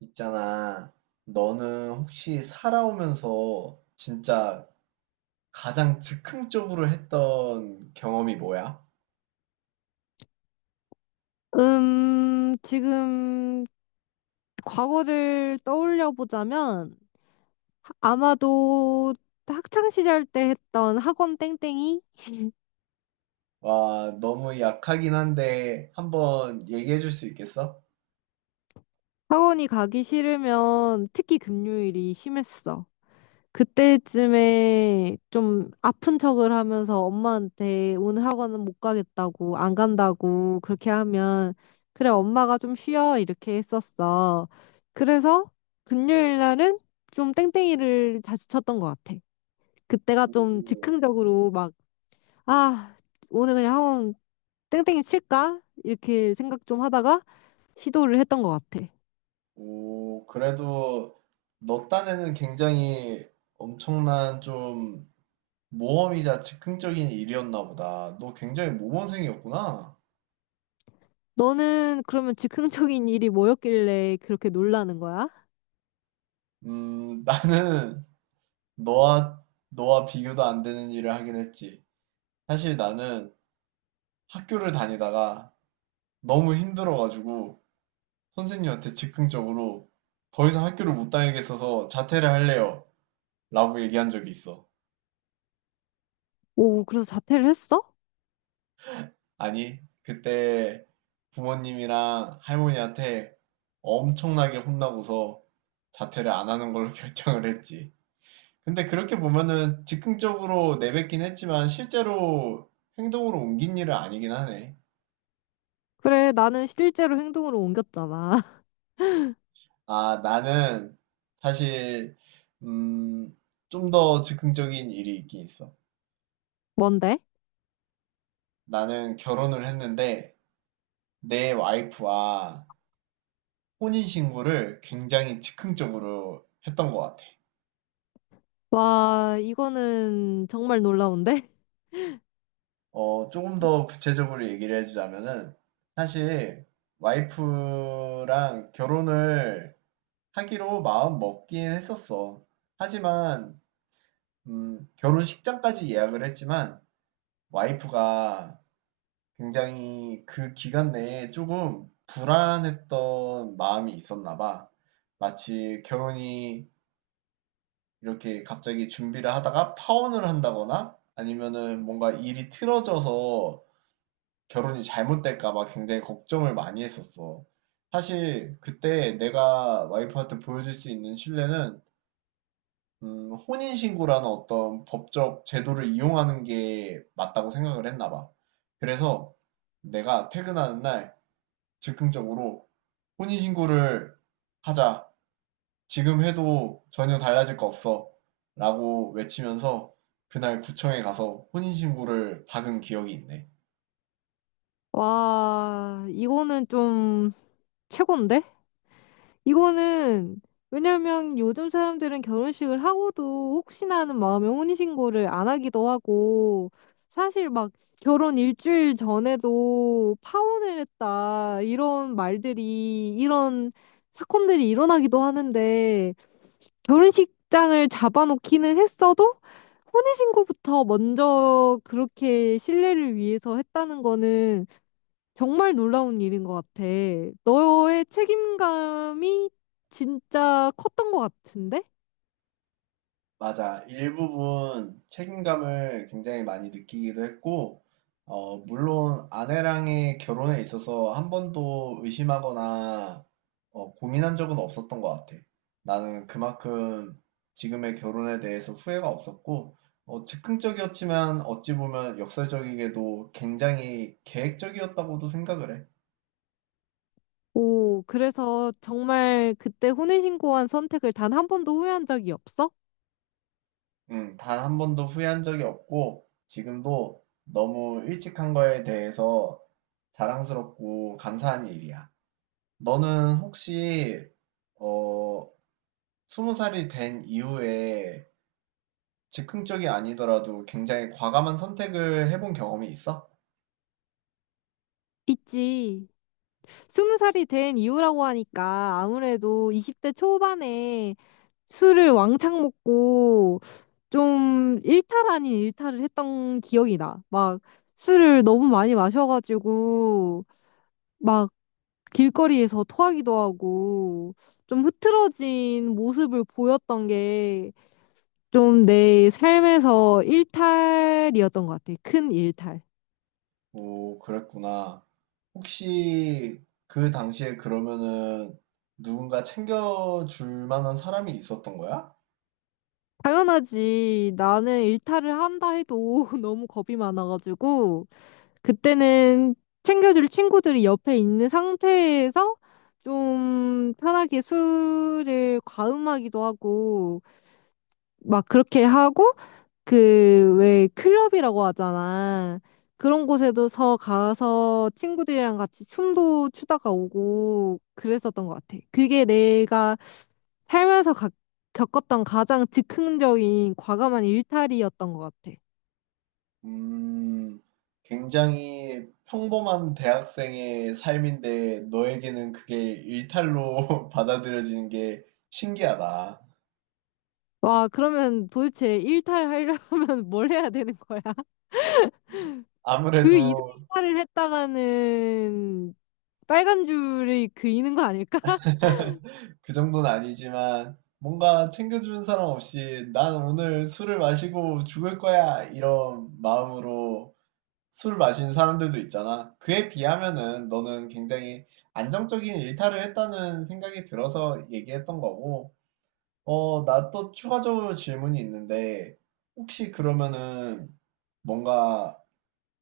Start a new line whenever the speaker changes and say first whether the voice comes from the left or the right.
right: 있잖아. 너는 혹시 살아오면서 진짜 가장 즉흥적으로 했던 경험이 뭐야?
left: 지금 과거를 떠올려 보자면 아마도 학창 시절 때 했던 학원 땡땡이?
right: 와, 너무 약하긴 한데 한번 얘기해 줄 수 있겠어?
left: 학원이 가기 싫으면 특히 금요일이 심했어. 그때쯤에 좀 아픈 척을 하면서 엄마한테 오늘 학원은 못 가겠다고, 안 간다고 그렇게 하면 그래, 엄마가 좀 쉬어. 이렇게 했었어. 그래서 금요일 날은 좀 땡땡이를 자주 쳤던 것 같아. 그때가 좀
right: 오,
left: 즉흥적으로 막, 아, 오늘 그냥 학원 땡땡이 칠까? 이렇게 생각 좀 하다가 시도를 했던 것 같아.
right: 오, 그래도 너 딴에는 굉장히 엄청난 좀 모험이자 즉흥적인 일이었나 보다. 너 굉장히 모범생이었구나.
left: 너는 그러면 즉흥적인 일이 뭐였길래 그렇게 놀라는 거야?
right: 나는 너와 비교도 안 되는 일을 하긴 했지. 사실 나는 학교를 다니다가 너무 힘들어가지고 선생님한테 즉흥적으로 더 이상 학교를 못 다니겠어서 자퇴를 할래요. 라고 얘기한 적이 있어.
left: 오, 그래서 자퇴를 했어?
right: 아니, 그때 부모님이랑 할머니한테 엄청나게 혼나고서 자퇴를 안 하는 걸로 결정을 했지. 근데 그렇게 보면은 즉흥적으로 내뱉긴 했지만 실제로 행동으로 옮긴 일은 아니긴 하네.
left: 그래, 나는 실제로 행동으로 옮겼잖아.
right: 아, 나는 사실, 음, 좀 더 즉흥적인 일이 있긴 있어.
left: 뭔데?
right: 나는 결혼을 했는데, 내 와이프와 혼인신고를 굉장히 즉흥적으로 했던 것 같아.
left: 와, 이거는 정말 놀라운데?
right: 조금 더 구체적으로 얘기를 해주자면은, 사실, 와이프랑 결혼을 하기로 마음 먹긴 했었어. 하지만, 결혼식장까지 예약을 했지만, 와이프가 굉장히 그 기간 내에 조금 불안했던 마음이 있었나 봐. 마치 결혼이 이렇게 갑자기 준비를 하다가 파혼을 한다거나 아니면은 뭔가 일이 틀어져서 결혼이 잘못될까 봐 굉장히 걱정을 많이 했었어. 사실 그때 내가 와이프한테 보여줄 수 있는 신뢰는 혼인신고라는 어떤 법적 제도를 이용하는 게 맞다고 생각을 했나 봐. 그래서 내가 퇴근하는 날 즉흥적으로 "혼인신고를 하자. 지금 해도 전혀 달라질 거 없어." 라고 외치면서 그날 구청에 가서 혼인신고를 박은 기억이 있네.
left: 와, 이거는 좀 최고인데? 이거는 왜냐면 요즘 사람들은 결혼식을 하고도 혹시나 하는 마음에 혼인신고를 안 하기도 하고 사실 막 결혼 일주일 전에도 파혼을 했다 이런 말들이 이런 사건들이 일어나기도 하는데 결혼식장을 잡아놓기는 했어도 혼인신고부터 먼저 그렇게 신뢰를 위해서 했다는 거는 정말 놀라운 일인 것 같아. 너의 책임감이 진짜 컸던 것 같은데?
right: 맞아. 일부분 책임감을 굉장히 많이 느끼기도 했고, 물론 아내랑의 결혼에 있어서 한 번도 의심하거나 고민한 적은 없었던 것 같아. 나는 그만큼 지금의 결혼에 대해서 후회가 없었고, 즉흥적이었지만 어찌 보면 역설적이게도 굉장히 계획적이었다고도 생각을 해.
left: 오, 그래서 정말 그때 혼인신고한 선택을 단 한 번도 후회한 적이 없어?
right: 단 한 번도 후회한 적이 없고, 지금도 너무 일찍 한 거에 대해서 자랑스럽고 감사한 일이야. 너는 혹시 어, 스무 살이 된 이후에 즉흥적이 아니더라도 굉장히 과감한 선택을 해본 경험이 있어?
left: 있지. 스무 살이 된 이후라고 하니까 아무래도 20대 초반에 술을 왕창 먹고 좀 일탈 아닌 일탈을 했던 기억이 나. 막 술을 너무 많이 마셔가지고 막 길거리에서 토하기도 하고 좀 흐트러진 모습을 보였던 게 좀 내 삶에서 일탈이었던 것 같아. 큰 일탈.
right: 오, 그랬구나. 혹시 그 당시에 그러면은 누군가 챙겨줄 만한 사람이 있었던 거야?
left: 당연하지. 나는 일탈을 한다 해도 너무 겁이 많아가지고 그때는 챙겨줄 친구들이 옆에 있는 상태에서 좀 편하게 술을 과음하기도 하고 막 그렇게 하고 그, 왜, 클럽이라고 하잖아. 그런 곳에서 가서 친구들이랑 같이 춤도 추다가 오고 그랬었던 것 같아. 그게 내가 살면서 겪었던 가장 즉흥적인 과감한 일탈이었던 것 같아.
right: 음, 굉장히 평범한 대학생의 삶인데 너에게는 그게 일탈로 받아들여지는 게 신기하다.
left: 와, 그러면 도대체 일탈하려면 뭘 해야 되는 거야? 그
right: 아무래도
left: 일탈을 했다가는 빨간 줄이 그이는 거 아닐까?
right: 그 정도는 아니지만 뭔가 챙겨주는 사람 없이 난 오늘 술을 마시고 죽을 거야 이런 마음으로 술 마시는 사람들도 있잖아. 그에 비하면은 너는 굉장히 안정적인 일탈을 했다는 생각이 들어서 얘기했던 거고 나 또 추가적으로 질문이 있는데, 혹시 그러면은 뭔가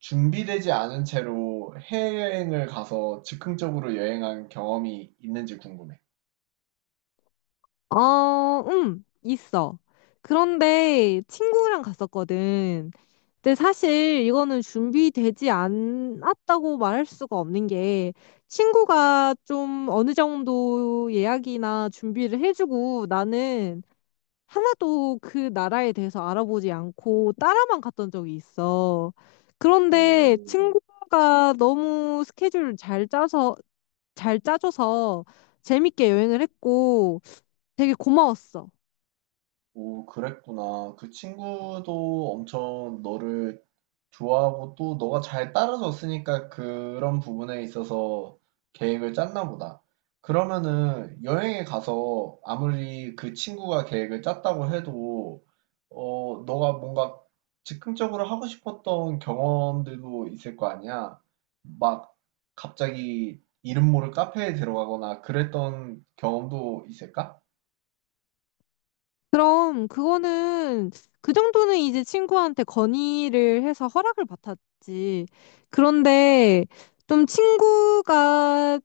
right: 준비되지 않은 채로 해외여행을 가서 즉흥적으로 여행한 경험이 있는지 궁금해.
left: 어, 있어. 그런데 친구랑 갔었거든. 근데 사실 이거는 준비되지 않았다고 말할 수가 없는 게 친구가 좀 어느 정도 예약이나 준비를 해주고 나는 하나도 그 나라에 대해서 알아보지 않고 따라만 갔던 적이 있어. 그런데
right: 오,
left: 친구가 너무 스케줄을 잘 짜서, 잘 짜줘서 재밌게 여행을 했고 되게 고마웠어.
right: 오, 그랬구나. 그 친구도 엄청 너를 좋아하고 또 너가 잘 따라줬으니까 그런 부분에 있어서 계획을 짰나 보다. 그러면은 여행에 가서 아무리 그 친구가 계획을 짰다고 해도 어 너가 뭔가 즉흥적으로 하고 싶었던 경험들도 있을 거 아니야. 막 갑자기 이름 모를 카페에 들어가거나 그랬던 경험도 있을까?
left: 그럼 그거는 그 정도는 이제 친구한테 건의를 해서 허락을 받았지. 그런데 좀 친구가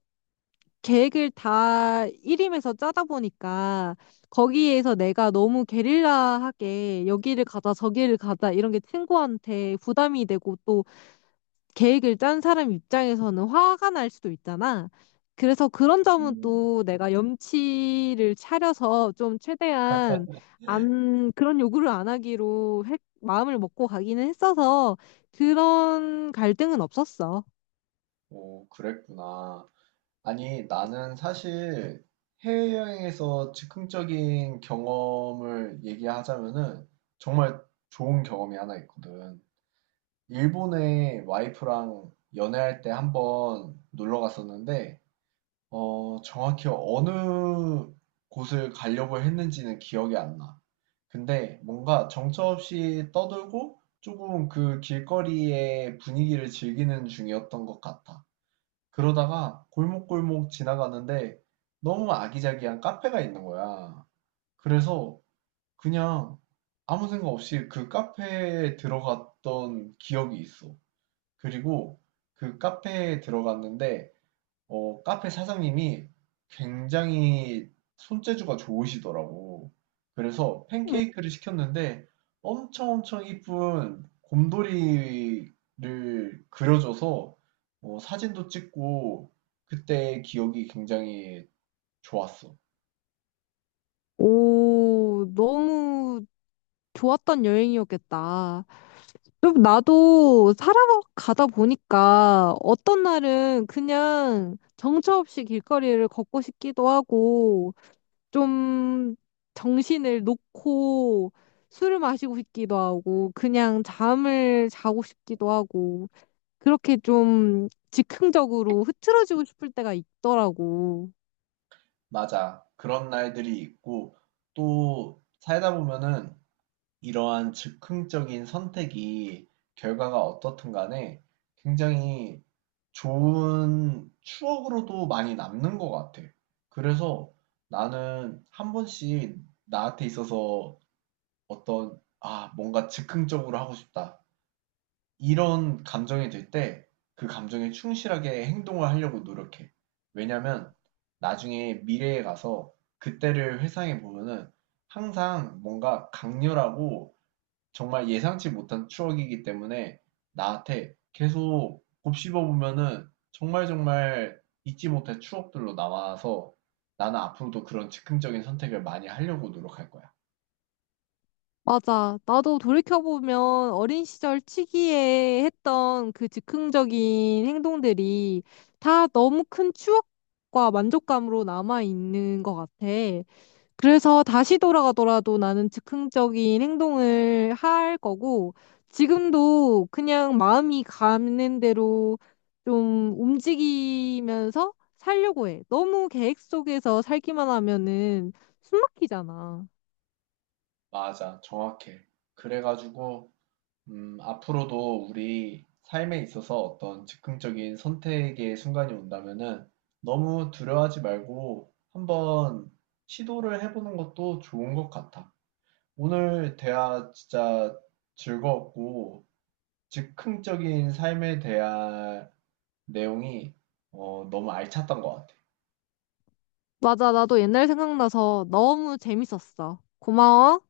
left: 계획을 다 일임해서 짜다 보니까 거기에서 내가 너무 게릴라하게 여기를 가자 저기를 가자 이런 게 친구한테 부담이 되고 계획을 짠 사람 입장에서는 화가 날 수도 있잖아. 그래서 그런 점은
right: 음,
left: 또 내가 염치를 차려서 좀 최대한 안, 그런 요구를 안 하기로 마음을 먹고 가기는 했어서 그런 갈등은 없었어.
right: 오, 그랬구나. 아니, 나는 사실 해외여행에서 즉흥적인 경험을 얘기하자면은 정말 좋은 경험이 하나 있거든. 일본에 와이프랑 연애할 때 한번 놀러 갔었는데, 정확히 어느 곳을 가려고 했는지는 기억이 안 나. 근데 뭔가 정처없이 떠들고 조금 그 길거리의 분위기를 즐기는 중이었던 것 같아. 그러다가 골목골목 지나가는데 너무 아기자기한 카페가 있는 거야. 그래서 그냥 아무 생각 없이 그 카페에 들어갔던 기억이 있어. 그리고 그 카페에 들어갔는데 카페 사장님이 굉장히 손재주가 좋으시더라고. 그래서
left: 음.
right: 팬케이크를 시켰는데 엄청 엄청 이쁜 곰돌이를 그려줘서 사진도 찍고 그때 기억이 굉장히 좋았어.
left: 오, 너무 좋았던 여행이었겠다. 좀 나도 살아가다 보니까 어떤 날은 그냥 정처 없이 길거리를 걷고 싶기도 하고 좀 정신을 놓고 술을 마시고 싶기도 하고 그냥 잠을 자고 싶기도 하고 그렇게 좀 즉흥적으로 흐트러지고 싶을 때가 있더라고.
right: 맞아. 그런 날들이 있고 또 살다 보면은 이러한 즉흥적인 선택이 결과가 어떻든 간에 굉장히 좋은 추억으로도 많이 남는 것 같아. 그래서 나는 한 번씩 나한테 있어서 어떤, 아, 뭔가 즉흥적으로 하고 싶다. 이런 감정이 들 때 그 감정에 충실하게 행동을 하려고 노력해. 왜냐면 나중에 미래에 가서 그때를 회상해 보면은 항상 뭔가 강렬하고 정말 예상치 못한 추억이기 때문에 나한테 계속 곱씹어 보면은 정말 정말 잊지 못할 추억들로 남아서 나는 앞으로도 그런 즉흥적인 선택을 많이 하려고 노력할 거야.
left: 맞아. 나도 돌이켜보면 어린 시절 치기에 했던 그 즉흥적인 행동들이 다 너무 큰 추억과 만족감으로 남아있는 것 같아. 그래서 다시 돌아가더라도 나는 즉흥적인 행동을 할 거고, 지금도 그냥 마음이 가는 대로 좀 움직이면서 살려고 해. 너무 계획 속에서 살기만 하면은 숨 막히잖아.
right: 맞아, 정확해. 그래가지고, 앞으로도 우리 삶에 있어서 어떤 즉흥적인 선택의 순간이 온다면은 너무 두려워하지 말고 한번 시도를 해보는 것도 좋은 것 같아. 오늘 대화 진짜 즐거웠고, 즉흥적인 삶에 대한 내용이 너무 알찼던 것 같아.
left: 맞아, 나도 옛날 생각나서 너무 재밌었어. 고마워.